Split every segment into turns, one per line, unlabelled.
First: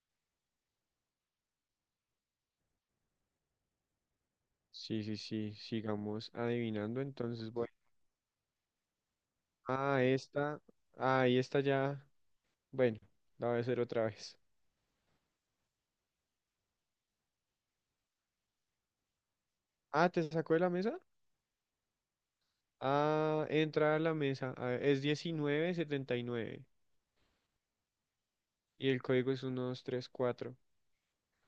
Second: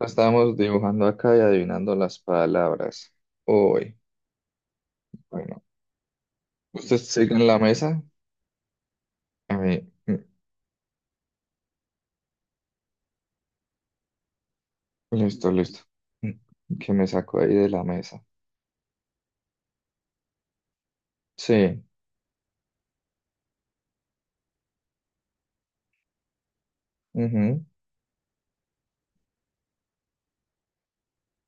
Estábamos dibujando acá y adivinando las palabras. Uy,
Sí, sí, sí,
bueno,
sigamos
usted
adivinando.
sigue en
Entonces,
la
bueno,
mesa. A mí,
ah,
mm,
esta, ahí esta ya, bueno, la voy a hacer otra vez.
listo, listo. Mm, Que me sacó ahí de la mesa.
Ah, ¿te sacó de la mesa?
Sí,
Ah, entra a la mesa. A ver, es 1979 y nueve
ujú,
y el código es uno dos tres cuatro.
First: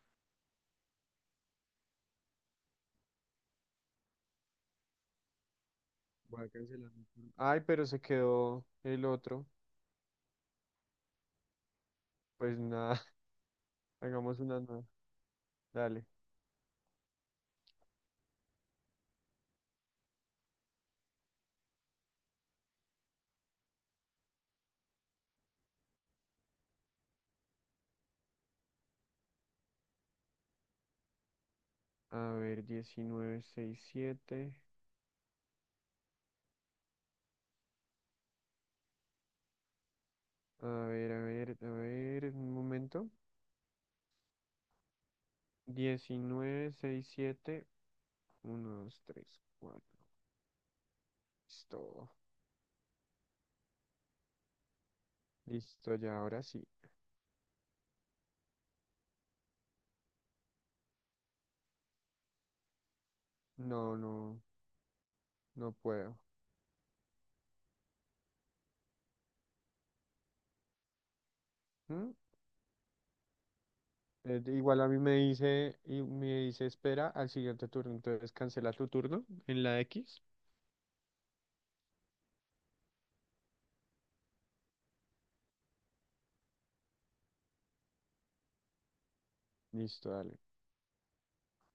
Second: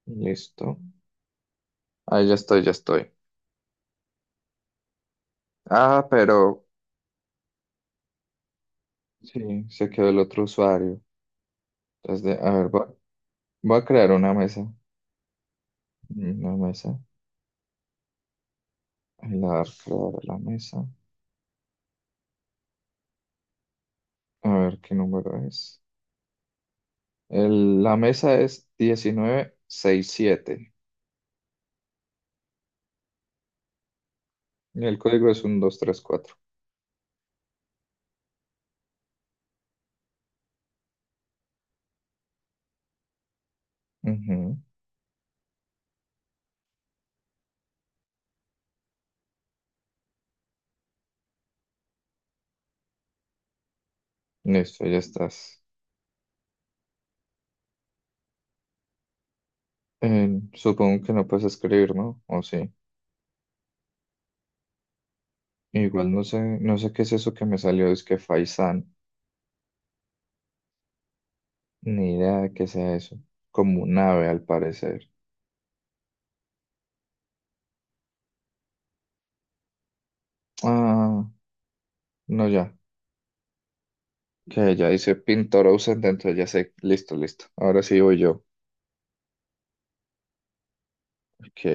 listo. Ahí ya estoy, ya estoy. Ah,
Voy a
pero
cancelar. mi turno. Ay, pero se quedó el otro.
sí, se quedó el otro usuario. Entonces, a
Pues
ver, voy,
nada,
voy a crear una
hagamos una
mesa.
nueva. Dale.
Una mesa. Ahí la voy a crear la mesa. A ver qué número es. La mesa es 1967.
A ver, 1967.
Y el código es 1234.
A ver, a ver, a ver, un momento.
Ujú.
Diecinueve sesenta y siete. Uno, dos, tres, cuatro. Listo.
Listo, ya estás.
Listo, ya ahora sí.
Supongo que no puedes escribir, ¿no? O sí.
No, no, no
Igual
puedo.
no sé, no sé qué es eso que me salió, es que Faisán. Ni
¿Mm?
idea de qué sea eso. Como un ave, al
Igual a mí
parecer.
me dice, y me dice espera al siguiente turno. Entonces cancela tu turno en la X.
Ah, no, ya. Que ya dice pintor ausente, entonces ya sé. Listo, listo. Ahora sí voy yo.
Listo, dale.
Ok.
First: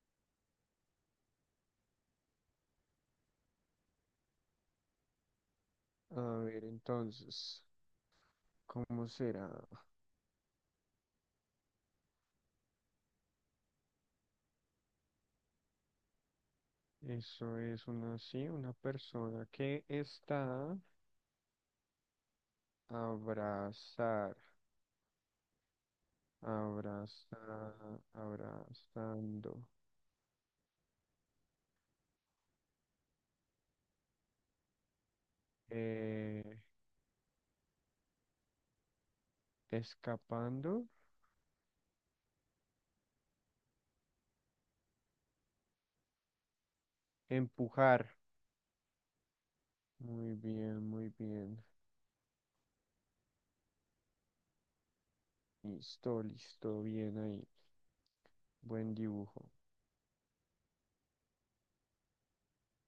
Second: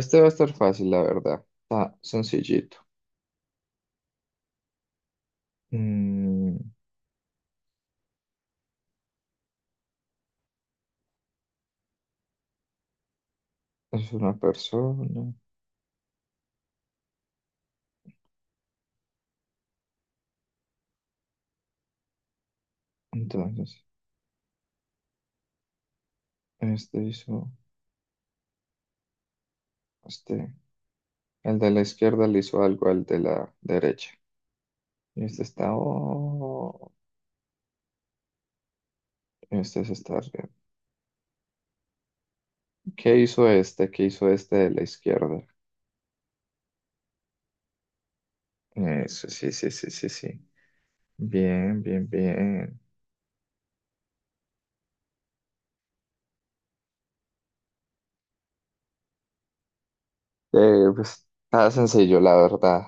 Este va a estar fácil, la verdad. Está sencillito.
A
Mm,
ver, entonces, ¿cómo será?
es una persona.
Eso es una, sí, una persona que está
Entonces,
abrazar,
este hizo.
abrazar, abrazando,
Este. El de la izquierda le hizo algo al de la derecha. Y este está,
eh,
oh, este se está riendo.
escapando,
¿Qué hizo este? ¿Qué hizo este de la izquierda?
empujar.
Eso, sí, sí, sí, sí,
Muy
sí.
bien, muy bien.
Bien, bien, bien.
Listo, listo, bien ahí. Buen dibujo.
Pues nada sencillo, la verdad.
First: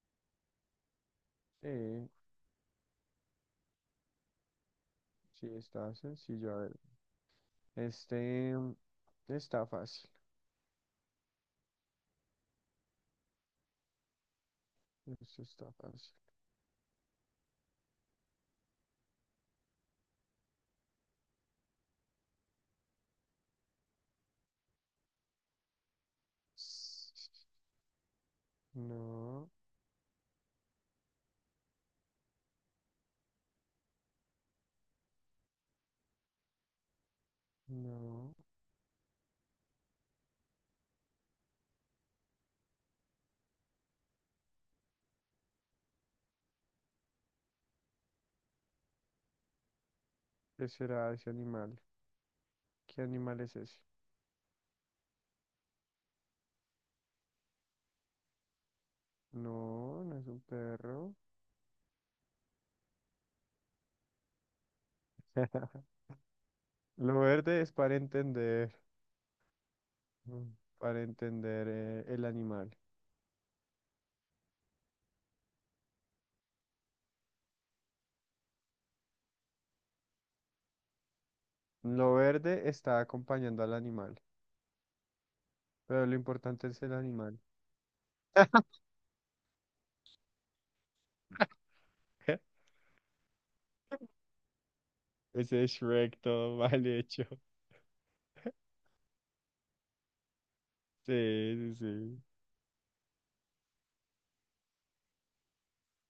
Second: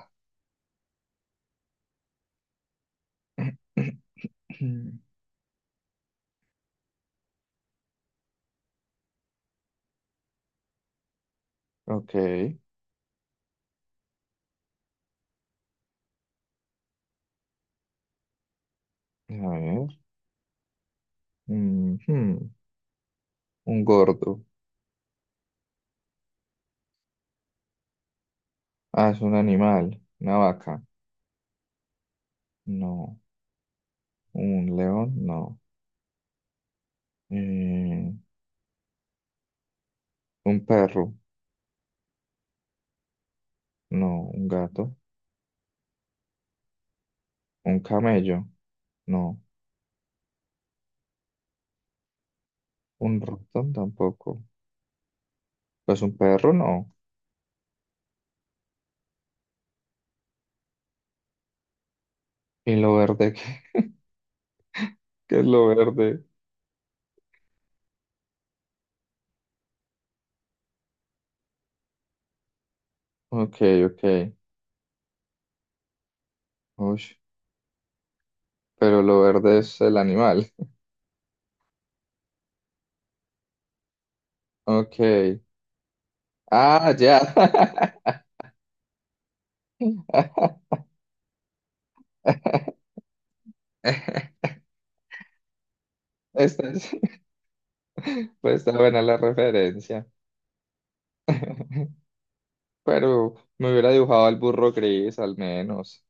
Sí, sí, está sencillo. A ver, este está fácil.
Ok, a
Esto está fácil.
ver. Ujú. Un gordo. Ah, es un
No,
animal. Una vaca. No. Un león. No. Eh,
no.
un perro. No. Un gato. Un camello, no.
¿Qué será ese animal? ¿Qué
Un
animal es
ratón
ese?
tampoco. Pues un perro, no.
No, no es un perro.
¿Y lo verde? ¿Qué, qué es lo verde?
Lo verde es para entender, mm, para entender el animal.
Ok, ok. Ush, pero lo verde es el animal.
Lo verde está acompañando al animal,
Ok.
pero lo importante es
Ah,
el
ya.
animal. Ese es Shrek todo
Esta
mal
es-
hecho.
pues está buena la referencia.
Sí, sí, sí.
Pero me hubiera dibujado al burro gris, al menos.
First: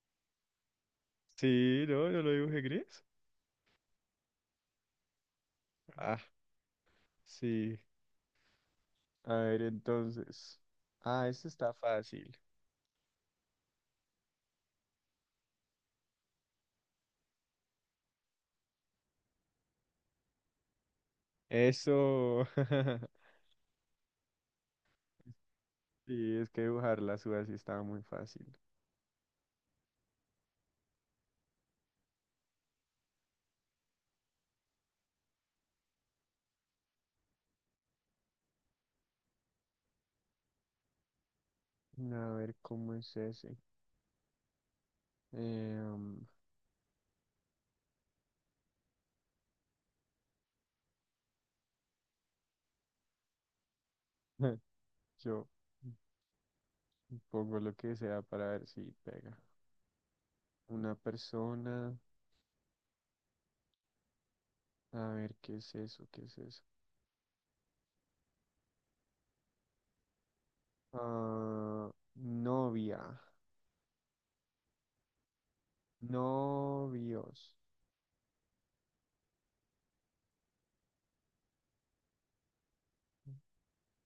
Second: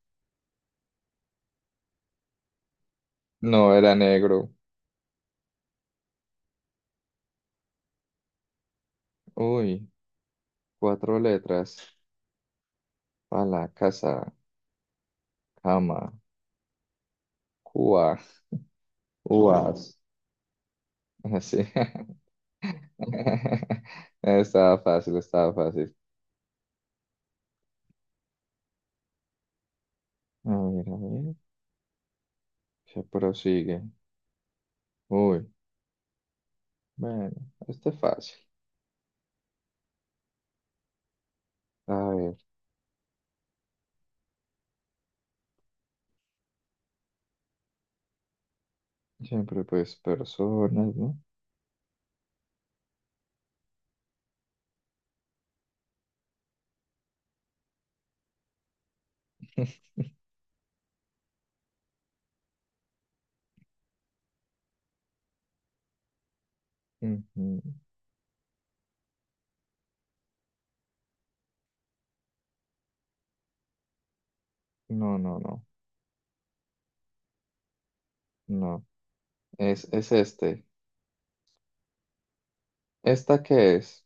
Sí, no, yo lo dibujé gris.
No era negro.
Ah, sí. A ver,
Uy,
entonces.
cuatro
Ah, este está
letras.
fácil.
A la casa, cama, cua. Uvas. Sí.
Eso.
Estaba fácil, estaba fácil.
Sí, es que dibujar las uvas sí estaba muy fácil.
A ver, a ver. Se prosigue. Uy, bueno, este es fácil. A
A
ver,
ver, ¿cómo es ese? Eh, um,
siempre pues personas, ¿no?
yo pongo lo que sea para ver si pega. Una persona. A ver, ¿qué es eso? ¿Qué es eso?
Ujú.
Ah, novia.
No, no, no,
Novios.
no. Es este. ¿Esta qué es?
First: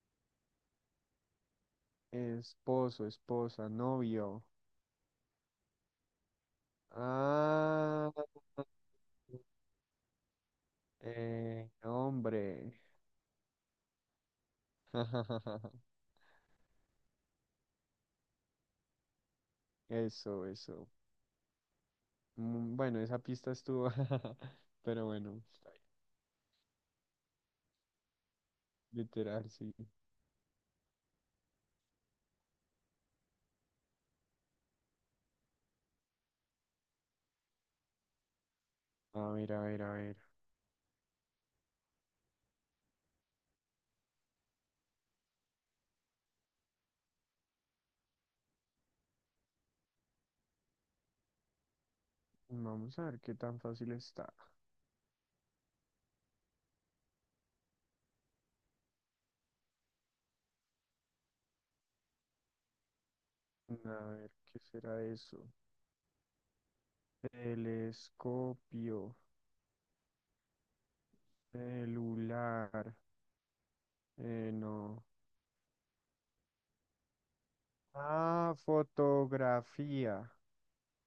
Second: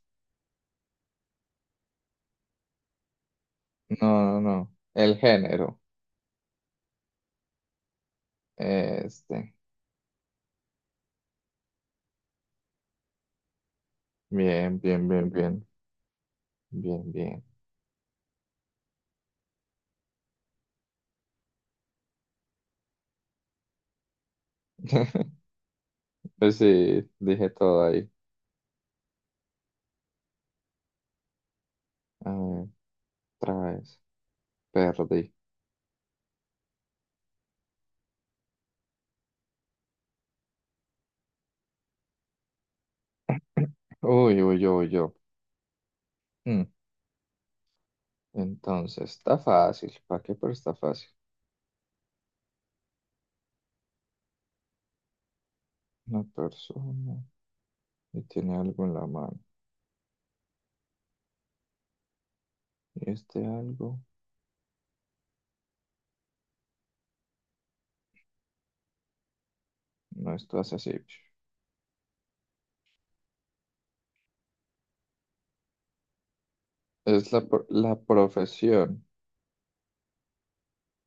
Esposo, esposa,
No,
novio.
no, no. El género.
Ah,
Este.
hombre.
Bien, bien, bien, bien. Bien, bien.
Eso, eso. Mm, bueno, esa pista estuvo. Pero bueno, está bien.
Pues sí, dije todo ahí.
Literal, sí.
A ver, otra vez. Perdí.
A ver, a ver, a ver.
Uy, uy, yo, uy, yo. Mm, Entonces, está fácil. ¿Para qué? Pero está fácil.
Vamos a ver qué tan fácil está.
Una persona y tiene algo en la mano. Y este algo
A ver, ¿qué será eso? Telescopio,
no es hace así.
celular. No.
Es la
Ah,
profesión.
fotografía.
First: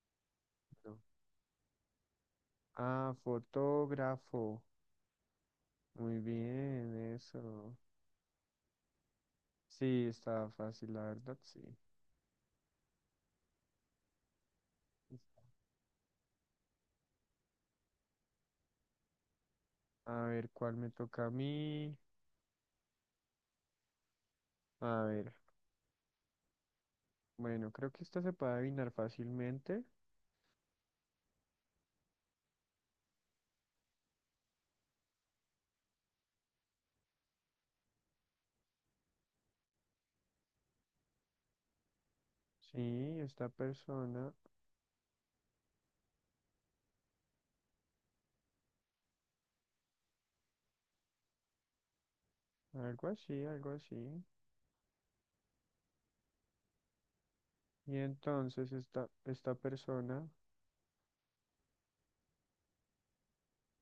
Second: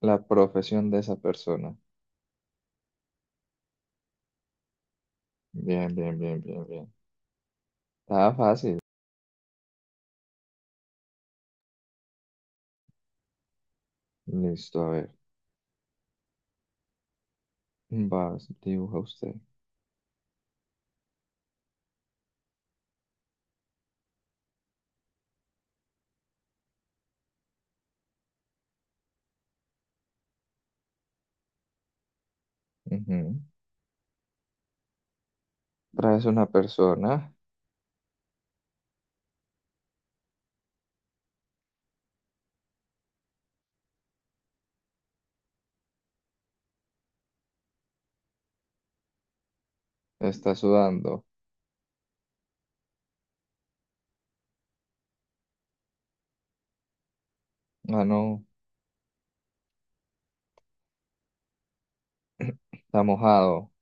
La profesión
No.
de esa persona.
Ah, fotógrafo.
Bien, bien,
Muy
bien, bien, bien.
bien, eso.
Está fácil.
Sí, está fácil, la verdad, sí.
Listo, a ver. Vas, dibuja usted.
A ver, ¿cuál me toca a mí? A ver, bueno, creo que esta se puede adivinar fácilmente.
Ujú. Traes una persona.
Sí, esta persona,
Está sudando.
algo así, algo así. Y
Ah, no.
entonces esta persona,
Está mojado.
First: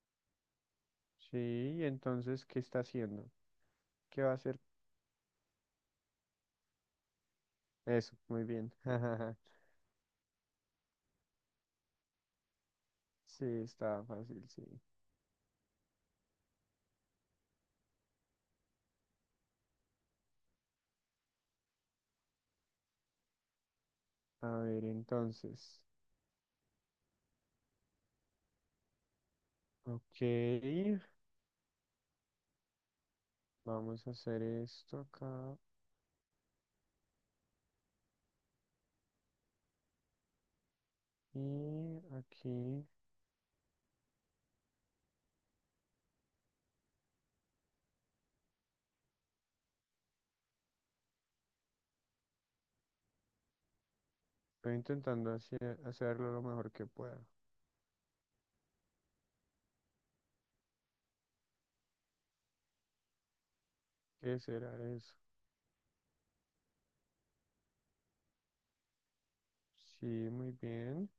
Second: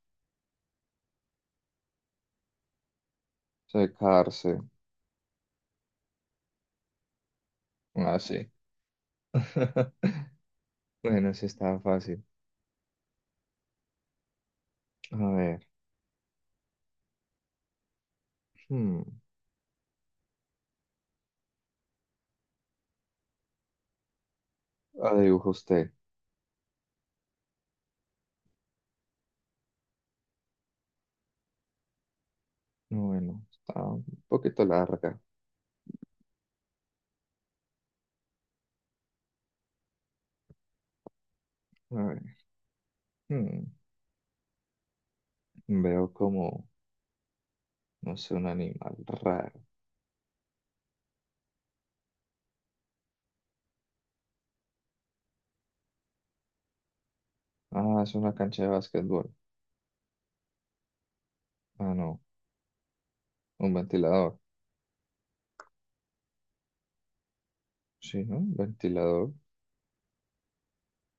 sí, y entonces, ¿qué está haciendo? ¿Qué va a
Secarse.
hacer? Eso, muy
Así.
bien.
Bueno, sí está fácil.
Sí, está fácil, sí.
A ver. Hmm.
A ver,
La dibuja
entonces,
usted.
ok.
No, bueno, está un
Vamos a hacer
poquito
esto
larga.
acá
A
y
ver.
aquí.
hmm, Veo como, no sé, un animal raro.
Estoy intentando hacerlo lo mejor que pueda.
Ah, es una cancha de básquetbol. Ah, no. Un ventilador.
¿Qué será eso?
Sí, ¿no? Un ventilador.
Sí, muy bien.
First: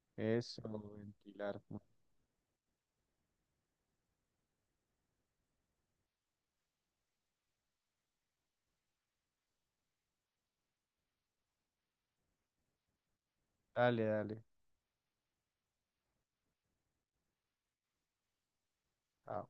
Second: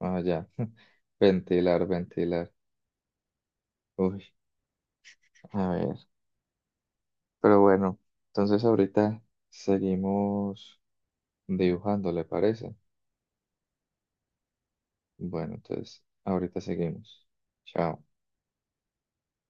Ah, ya.
Eso, ventilar.
Ventilar, ventilar. Uy, a ver. Pero bueno, entonces ahorita seguimos dibujando, ¿le parece?
Dale, dale.
Bueno, entonces ahorita seguimos. Chao.
Ah,